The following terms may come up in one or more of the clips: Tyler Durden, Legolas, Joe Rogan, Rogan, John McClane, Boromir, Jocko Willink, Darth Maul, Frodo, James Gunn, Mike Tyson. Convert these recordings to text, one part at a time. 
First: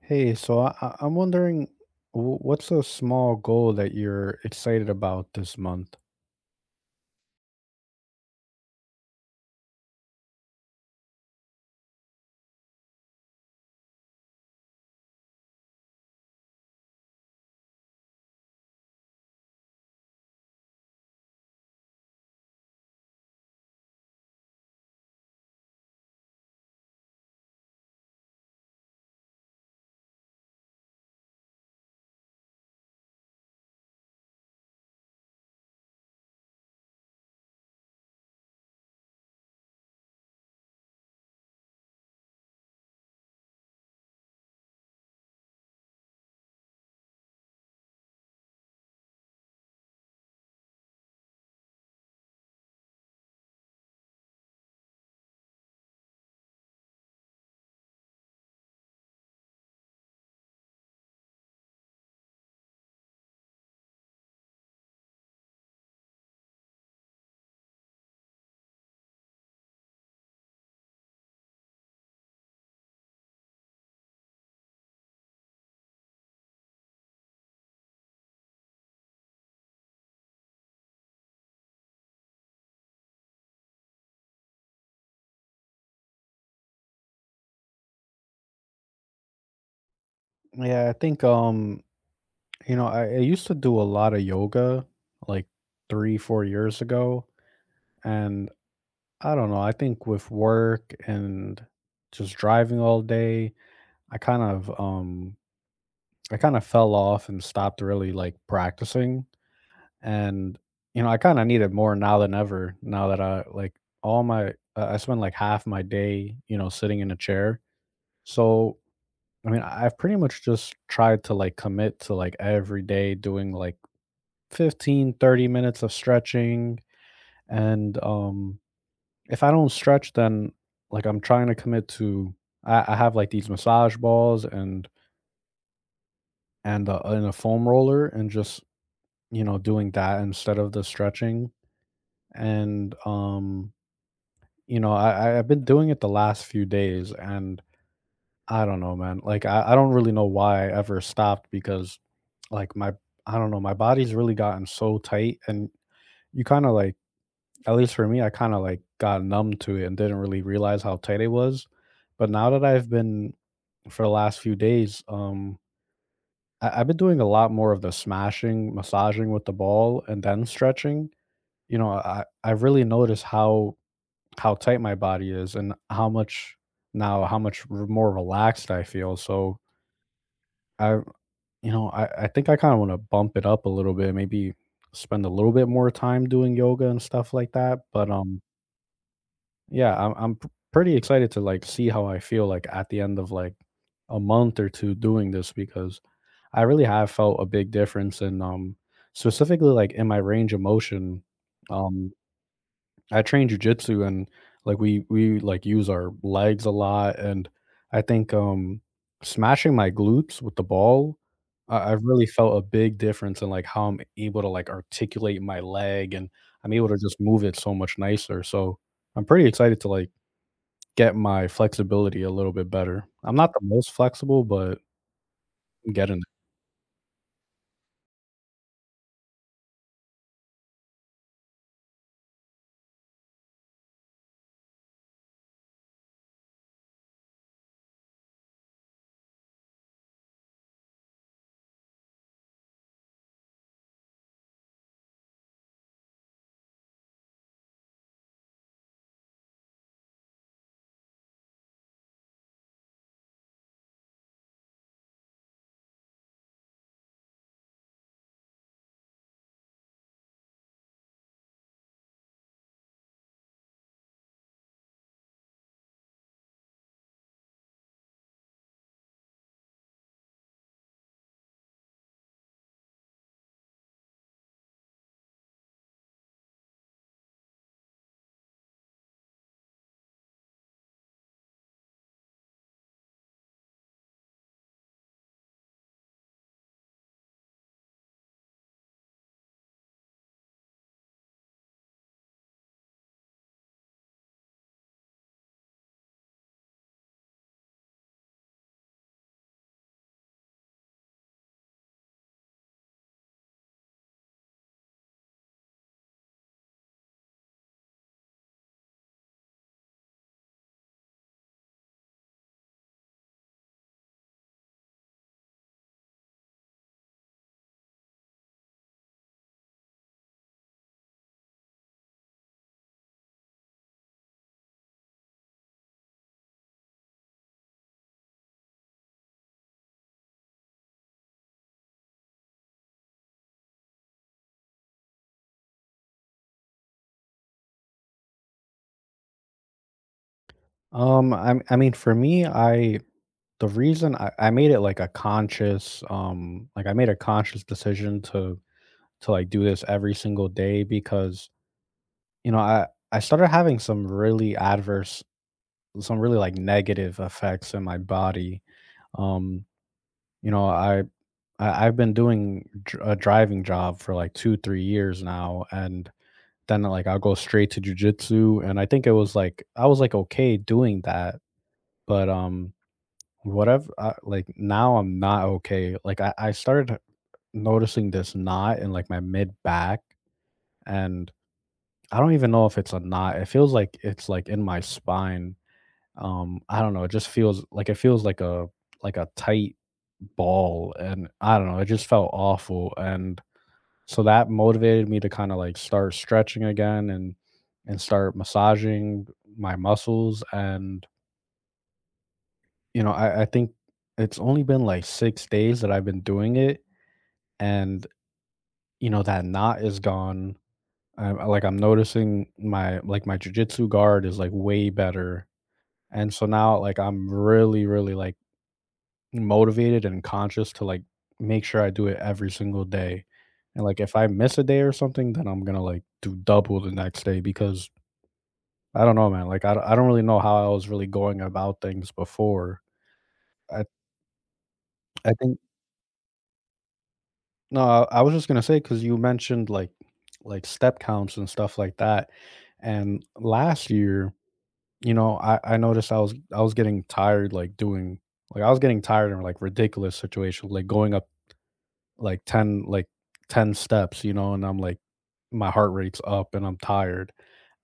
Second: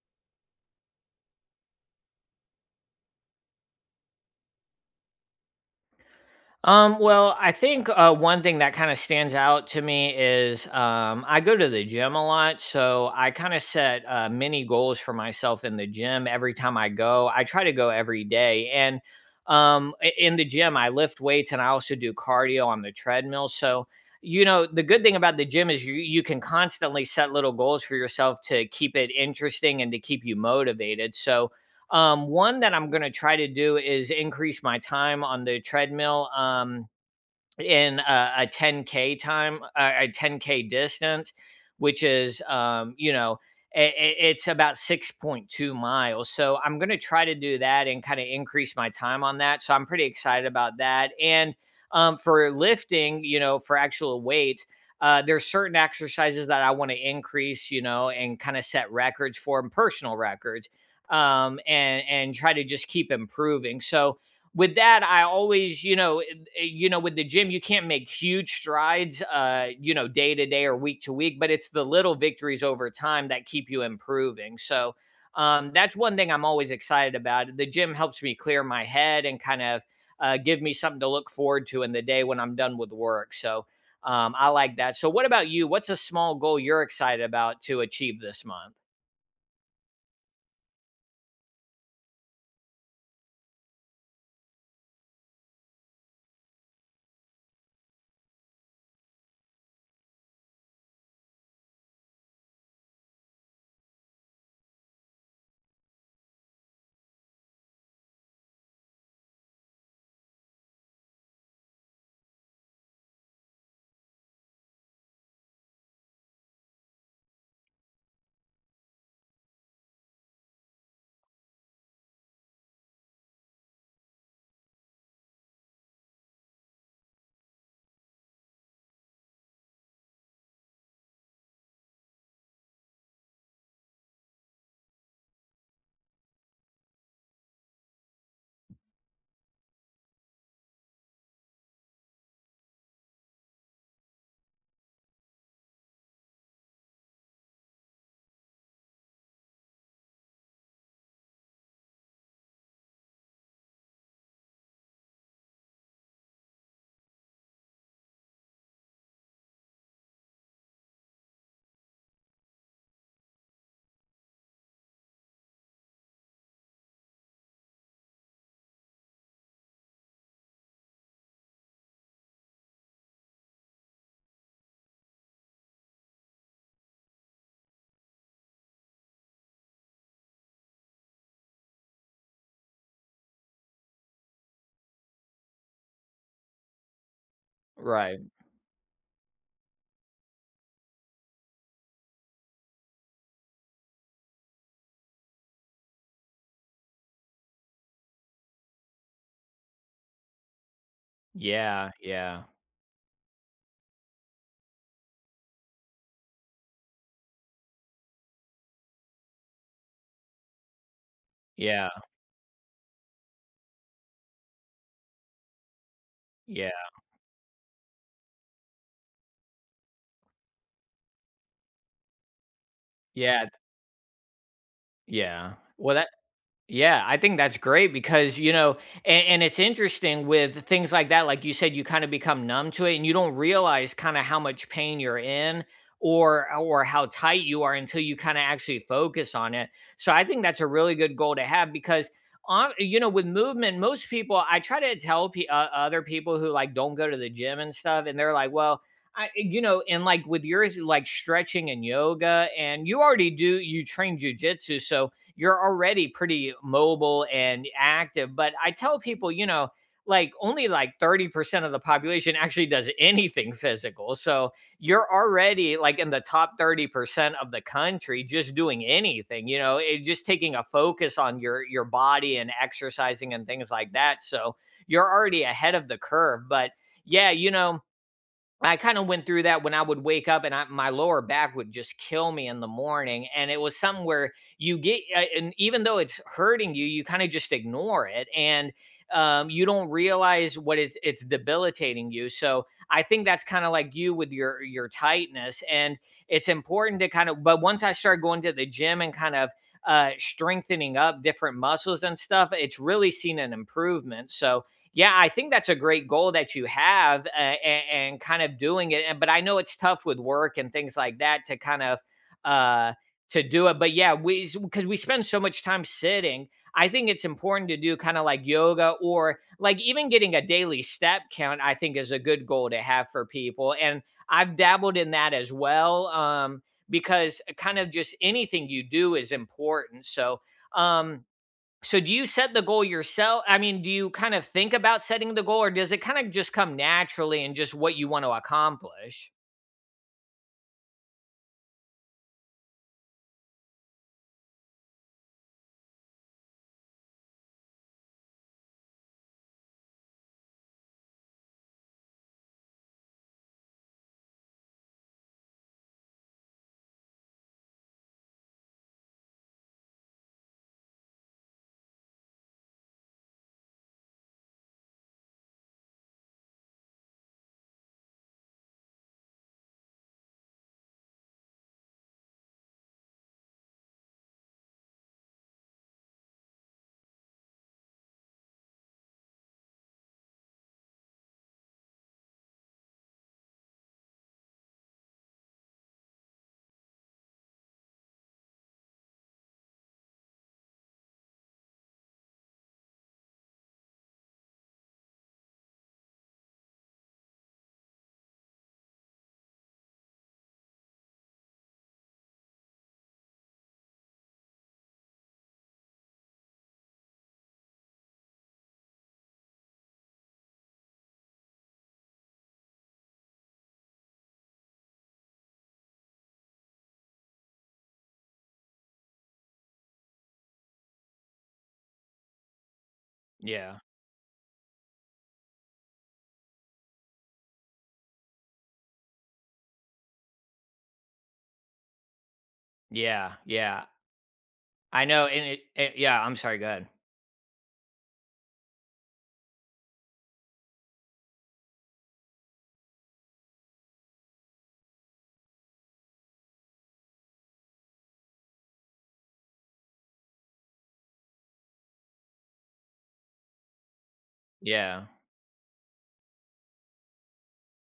Hey, so I'm wondering, what's a small goal that you're excited about this month? Well, I think one thing that kind of stands out to me is I go to the gym a lot. So I kind of set mini goals for myself in the gym every time I go. I try to go every day. In the gym, I lift weights and I also do cardio on the treadmill. So, you know, the good thing about the gym is you can constantly set little goals for yourself to keep it interesting and to keep you motivated. So, one that I'm going to try to do is increase my time on the treadmill. In a 10K time, a 10K distance, which is it's about 6.2 miles. So I'm going to try to do that and kind of increase my time on that. So I'm pretty excited about that. And for lifting, you know, for actual weights, there's certain exercises that I want to increase, you know, and kind of set records for 'em, personal records, and try to just keep improving. So with that, I always, you know, you know, with the gym you can't make huge strides, you know, day to day or week to week, but it's the little victories over time that keep you improving. So that's one thing I'm always excited about. The gym helps me clear my head and kind of give me something to look forward to in the day when I'm done with work. So I like that. So what about you? What's a small goal you're excited about to achieve this month? Yeah, I think you know, I used to do a lot of yoga, like three, 4 years ago, and I don't know, I think with work and just driving all day, I kind of um, I kind of fell off and stopped really like practicing. And, you know, I kinda need it more now than ever, now that I like, all my I spend, like, half my day, you know, sitting in a chair. So, I mean, I've pretty much just tried to, like, commit to, like, every day doing, like, 15, 30 minutes of stretching, and, if I don't stretch, then, like, I'm trying to commit to I have, like, these massage balls and and a foam roller and just, you know, doing that instead of the stretching, and, you know, I have been doing it the last few days, and I don't know, man. Like, I don't really know why I ever stopped because, like, my I don't know, my body's really gotten so tight, and you kind of like, at least for me, I kind of like got numb to it and didn't really realize how tight it was. But now that I've been for the last few days, I've been doing a lot more of the smashing, massaging with the ball, and then stretching. You know, I really noticed how tight my body is and how much now how much r- more relaxed I feel. So I, you know, I think I kind of want to bump it up a little bit, maybe spend a little bit more time doing yoga and stuff like that. But Right. Yeah, pretty excited to like see how I feel like at the end of like a month or two doing this because I really have felt a big difference in specifically like in my range of motion. Yeah. um Yeah. I train jujitsu, and like we like use our legs a lot, and I think smashing my glutes with the ball, I, Yeah. I really felt a big difference in like how I'm able to like articulate my leg, and Yeah. I'm able to just move it so much nicer. So I'm pretty excited to like get my flexibility a little bit better. I'm Yeah. not the most flexible, but Yeah. I'm Well, that. getting it. Yeah, I think that's great because, you know, and it's interesting with things like that. Like you said, you kind of become numb to it and you don't realize kind of how much pain you're in, or how tight you are until you kind of actually focus on it. So I think that's a really good goal to have because, on, you know, with movement, most people, I try to tell other people who like don't go to the gym and stuff, and they're like, well, I, you know, and like with yours, like stretching and yoga, and you already do, you train jujitsu, so you're already pretty mobile and active. But I tell people, you know, like only like 30% of the population actually does anything physical. So you're already like in the top 30% of the country, just doing anything, you know, it just taking a focus on your body and exercising and things like that. So you're already ahead of the curve. But yeah, you know, I kind of went through that when I would wake up and my lower back would just kill me in the morning. And it was something where you get, and even though it's hurting you, you kind of just ignore it. And you don't realize what, is it's debilitating you. So I think that's kind of like you with your tightness, and it's important to kind of. But once I started going to the gym and kind of strengthening up different muscles and stuff, it's really seen an improvement. So yeah, I think that's a great goal that you have, and kind of doing it. And but I know it's tough with work and things like that to kind of uh, to do it. But yeah, we, because we spend so much time sitting, I think it's important to do kind of like yoga or like even getting a daily step count. I think is a good goal to have for people, and I've dabbled in that as well, because kind of just anything you do is important. So. Um, so do you set the goal yourself? I mean, do you kind of think about setting the goal or does it kind of just come naturally and just what you want to accomplish? I mean, for me, I the reason I made it like a conscious like I made a conscious decision to like do this every single day, because you know I started having some really adverse, some really like negative effects in my body. um you know, I've been doing a driving job for like 2 3 years now, and then like I'll go straight to jujitsu, and I think it was like I was like okay doing that, but whatever like now I'm not okay, like I started noticing this knot in like my mid back. And I don't even know if it's a knot. It feels like it's like in my spine. I don't know. It just feels like it feels like a tight ball, and I don't know. It just felt awful, and so that motivated me to kind of like start stretching again and start massaging my muscles. And you know, I think it's only been like 6 days that I've been doing it, and you know that knot is gone. Like I'm noticing my like my jujitsu guard is like way better. And so now, like, I'm really, really like motivated and conscious to like make sure I do it every single day. Yeah. And like, if I miss a day or something, then I'm gonna like do double the next day because I don't know, man. Like, I don't really know how I was really going about things before. Yeah. I, Yeah. I know. I And think, it yeah, I'm sorry. Go ahead. no, I was just gonna say, because you mentioned like step counts and stuff like that. And last year, you know, I was getting tired, like doing, like, I was getting tired in like ridiculous situations, like going up like 10 steps, you know, and I'm like Yeah. my heart rate's up and I'm tired.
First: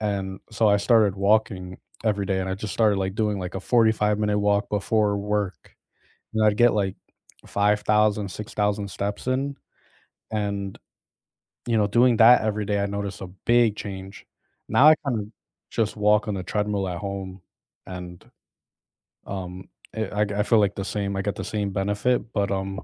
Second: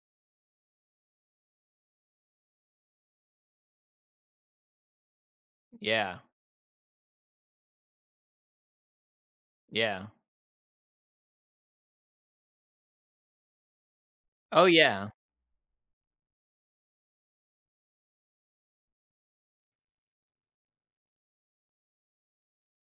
And so I started walking every day, and I just started like doing like a 45-minute walk before work. Yeah. And I'd get like 5,000, 6,000 steps in. Yeah. And, you know, doing that every day, I noticed a big change. Oh, Now I yeah. kind of just walk on the treadmill at home, and it, I feel like the same. I get the same benefit, but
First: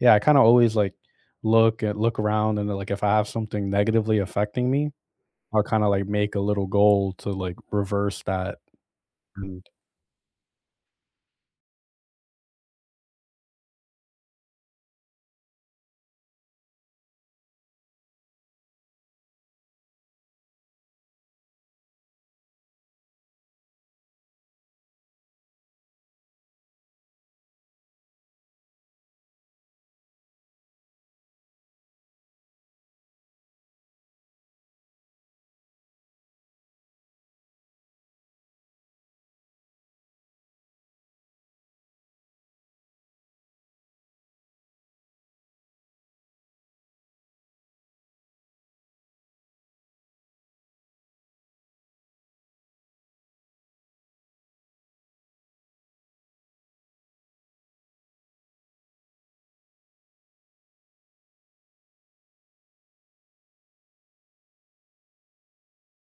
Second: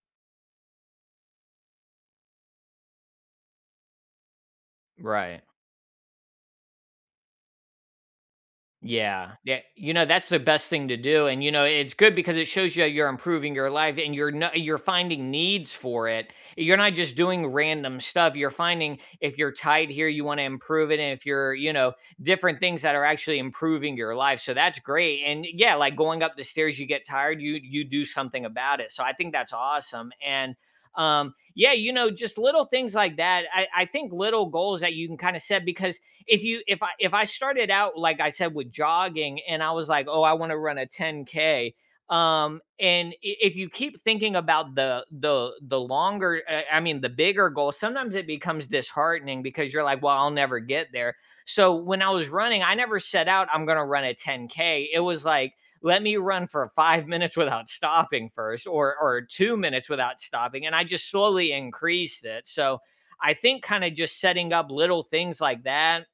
yeah, I kind of always like look around, and like if I have something negatively affecting me, Right. I'll kind of like make a little goal to like reverse that. Yeah. Yeah, And you know, that's the best thing to do, and, you know, it's good because it shows you, you're improving your life, and you're not, you're finding needs for it. You're not just doing random stuff, you're finding if you're tight here, you wanna improve it, and if you're, you know, different things that are actually improving your life, so that's great. And, yeah, like, going up the stairs, you get tired, you do something about it, so I think that's awesome. And, yeah, you know, just little things like that, I think little goals that you can kinda set because if I started out like I said with jogging and I was like, "Oh, I want to run a 10K." And if you keep thinking about the longer, I mean, the bigger goal, sometimes it becomes disheartening because you're like, "Well, I'll never get there." So when I was running, I never set out, I'm going to run a 10K. It was like, let me run for five minutes without stopping first, or 2 minutes without stopping, and I just slowly increased it. So I think kind of just setting up little things like that,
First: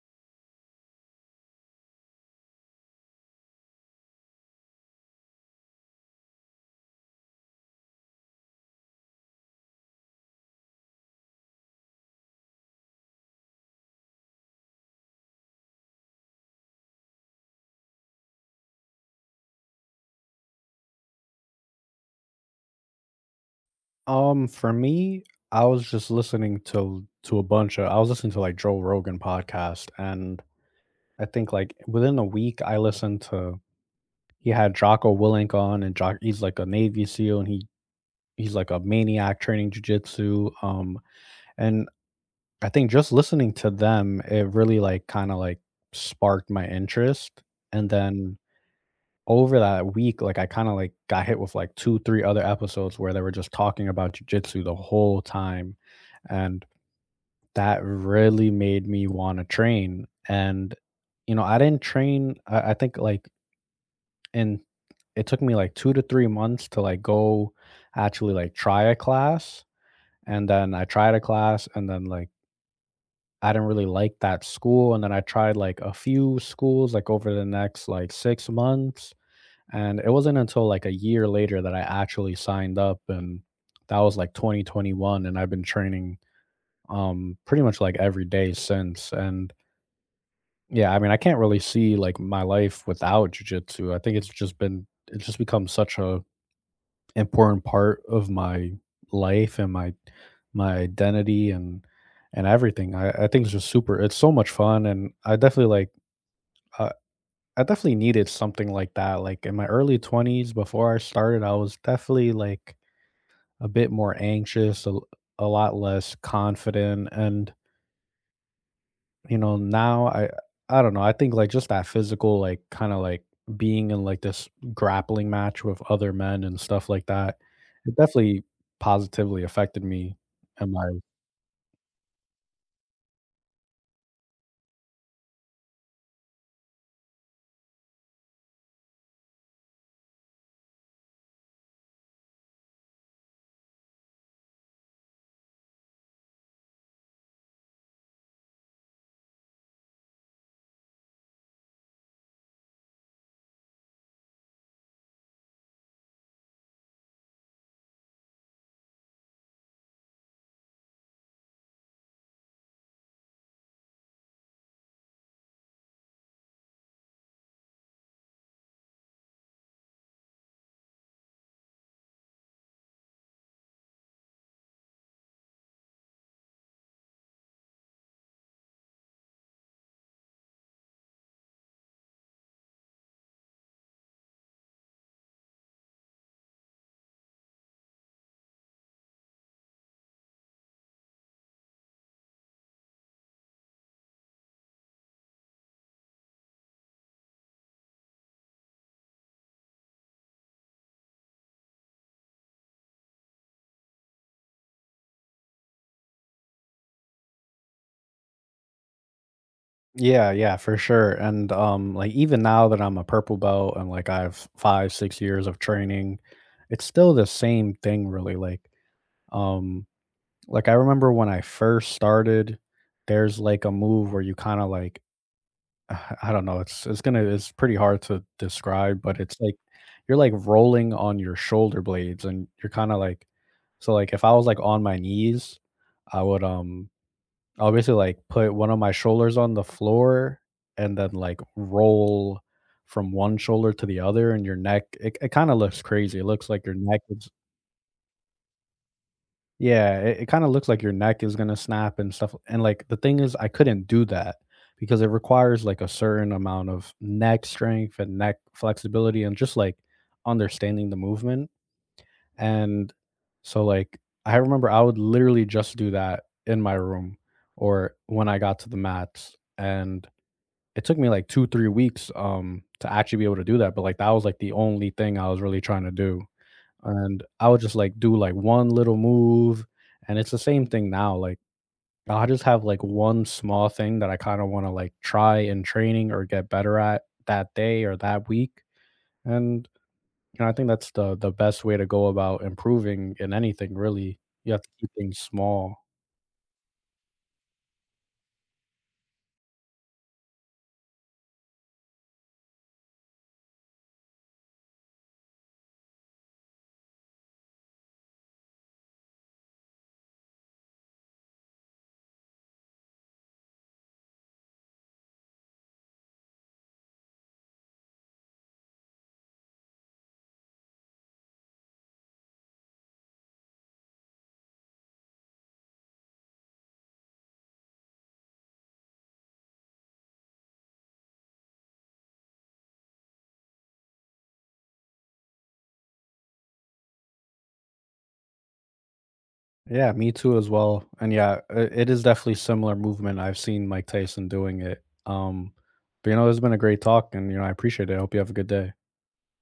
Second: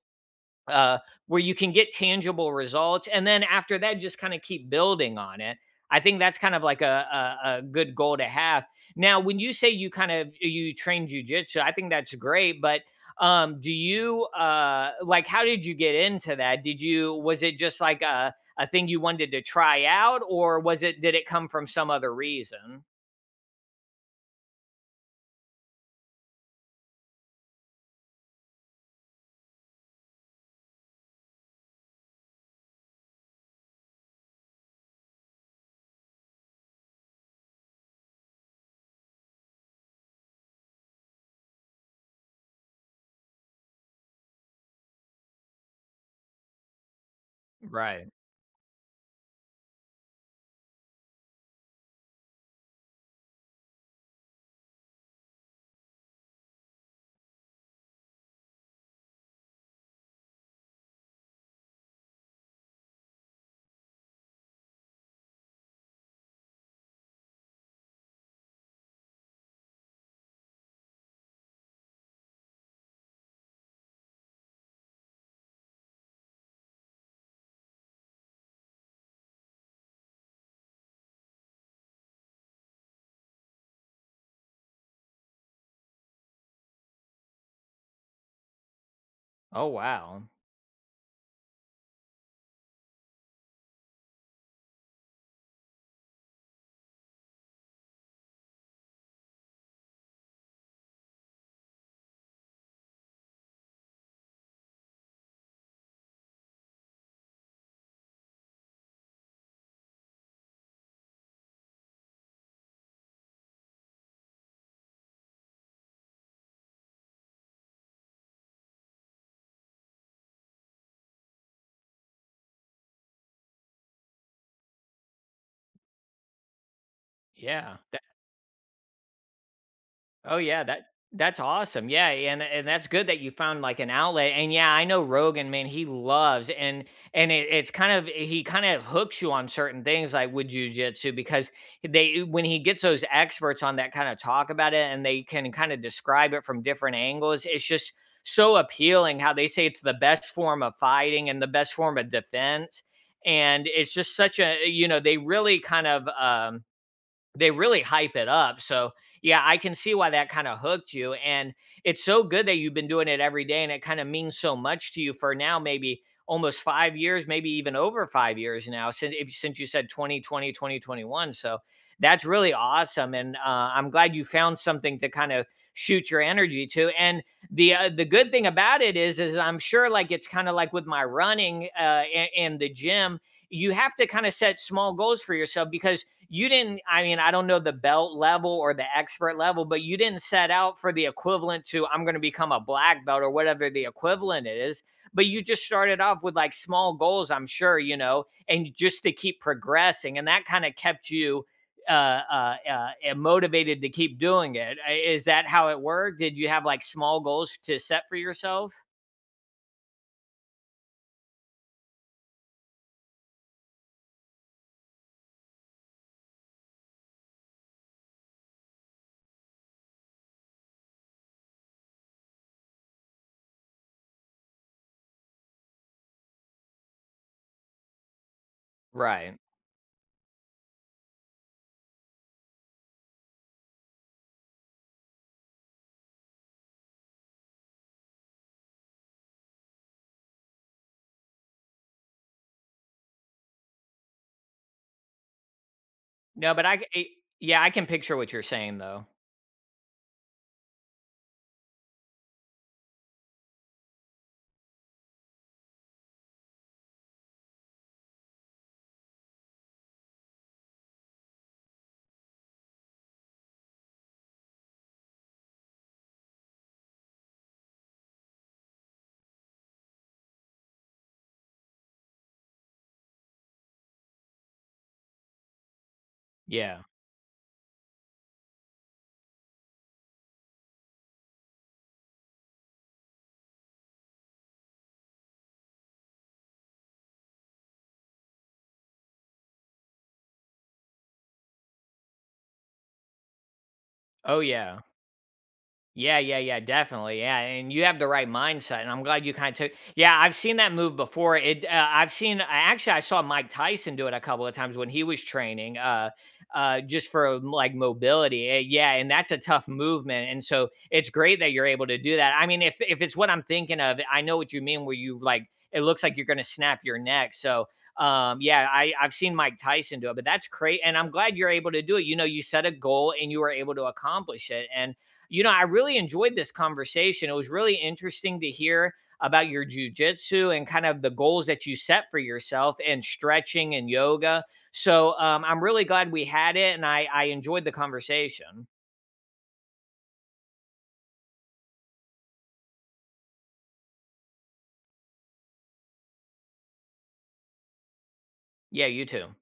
uh, where you can get tangible results. And then after that, just kind of keep building on it. I think that's kind of like a good goal to have. Now, when you say you kind of, you train jujitsu, I think that's great. But do you, like, how did you get into that? Did you, was it just like a thing you wanted to try out, or was it, did it come from some other reason? For me, I was just listening to a bunch of I was listening to like Joe Rogan podcast, and I think like within a week I listened to he had Jocko Willink on, and Jock he's like a Navy SEAL, and he's like a maniac training jujitsu. And I think just listening to them, it really, like, kinda, like, sparked my interest, and Right. then over that week, like, I kinda, like, got hit with, like, 2, 3 other episodes where they were just talking about jujitsu the whole time, and that really made me wanna train, and, you know, I didn't train I think, like, in it took me, like, 2 to 3 months to, like, go actually, like, try a class, and then I tried a class, and then, like I didn't really like that school, and then I tried, like, a few schools, like, over the next, like, 6 months, and it wasn't until, like, a year later that I actually signed up, and that was, like, 2021, and I've been training, pretty much, like, every day since, and Oh, wow. yeah, I mean, I can't really see, like, my life without jujitsu. I think it's just been it's just become such a important part of my life and my identity and everything. I think it's just super. It's so much fun, and I definitely like. Uh, I definitely needed something like that. Like in my early 20s, before I started, I was definitely like a bit more anxious, a lot less confident, and you know, now I don't know. I think like just that physical, like kind of like being in like this grappling match with other men and stuff like that, Yeah. it definitely positively affected me Oh yeah, and that my that's awesome. Yeah, and that's good that you found like an outlet. And yeah, I know Rogan, man, he loves, it's kind of, he kind of hooks you on certain things like with jujitsu because they, when he gets those experts on that kind of talk about it and they can kind of describe it from different angles, it's just so appealing how they say it's the best form of fighting and the best form of defense. And it's just such a, you know, they really kind of, they really hype it up. So, yeah, I can see why that kinda hooked you, and it's so good that you've been doing it every day, and it kinda means so much to you for now maybe almost 5 years, maybe even over 5 years now since, if since you said 2021, so that's really awesome. And, I'm glad you found something to kind of shoot your energy to. And the good thing about it is I'm sure, like, it's kinda like with my running, a and the gym, you have to kinda set small goals for yourself because you didn't, I mean, I don't know the belt level or the expert level, but you didn't set out for the equivalent to, I'm going to become a black belt or whatever the equivalent is. But you just started off with like small goals, I'm sure, you know, and just to keep progressing, and that kind of kept you motivated to keep doing it. Is that how it worked? Did you have like small goals to set for yourself? yeah, yeah, for sure. And like even now that I'm a purple belt and like I've five, 6 years of training, it's still the same thing really. Um like I remember when I first started, there's like a move where you kind of like I don't know, it's pretty hard to describe, but Right. it's like you're, like, rolling on your shoulder blades, and you're kinda, like so, like, if I was, like, on my knees, I would, um I would basically, like, put one of my shoulders on the floor and then, like, roll from one shoulder to the other, and your neck it kinda looks crazy, it looks No, like but your I, c- neck it- is yeah, I can picture what you're saying though. yeah, it kinda looks like your neck is gonna snap and stuff, and, like, the thing is I couldn't do that because it requires, like, a certain amount of neck strength and neck flexibility and just, like, understanding the movement, and so, like, I remember I would literally just do that in my room or when I got to the mats, and it took me, like, 2, 3 weeks, to actually be able to do that, but, like, that was, like, the only thing I was really trying to do. Yeah. And I would just, like, do, like, one little move, and it's the same thing now, like, I'll just have, like, one small thing that I kinda wanna, like, try in training or get better at that day or that week, and, you know, I think that's the best way to go about improving in anything, really. Oh, You have to yeah. keep things small. Yeah, yeah, yeah, definitely. Yeah, and you have the right mindset, and I'm glad you kind of took. Yeah, I've seen that move before. It, I've seen. I- Actually, I saw Mike Tyson do it a couple of times when he was training, just for like, mobility. Yeah, and that's a tough movement, and so it's great that you're able to do that. I mean, if it's what I'm thinking of, I know what you mean. Where you like, it looks like you're going to snap your neck. So. Yeah, I've seen Mike Tyson do it, but that's great. And I'm glad you're able to do it. You know, you set a goal and you were able to accomplish it. And you know, I really enjoyed this conversation. It was really interesting to hear about your jujitsu and kind of the goals that you set for yourself and stretching and yoga. So I'm really glad we had it, and I enjoyed the conversation. Yeah, me too as well, and yeah, it is definitely similar movement, I've seen Mike Tyson doing it, but, you know, it's been a great talk, and, you know, I appreciate it, I hope you have a good day. Yeah, you too.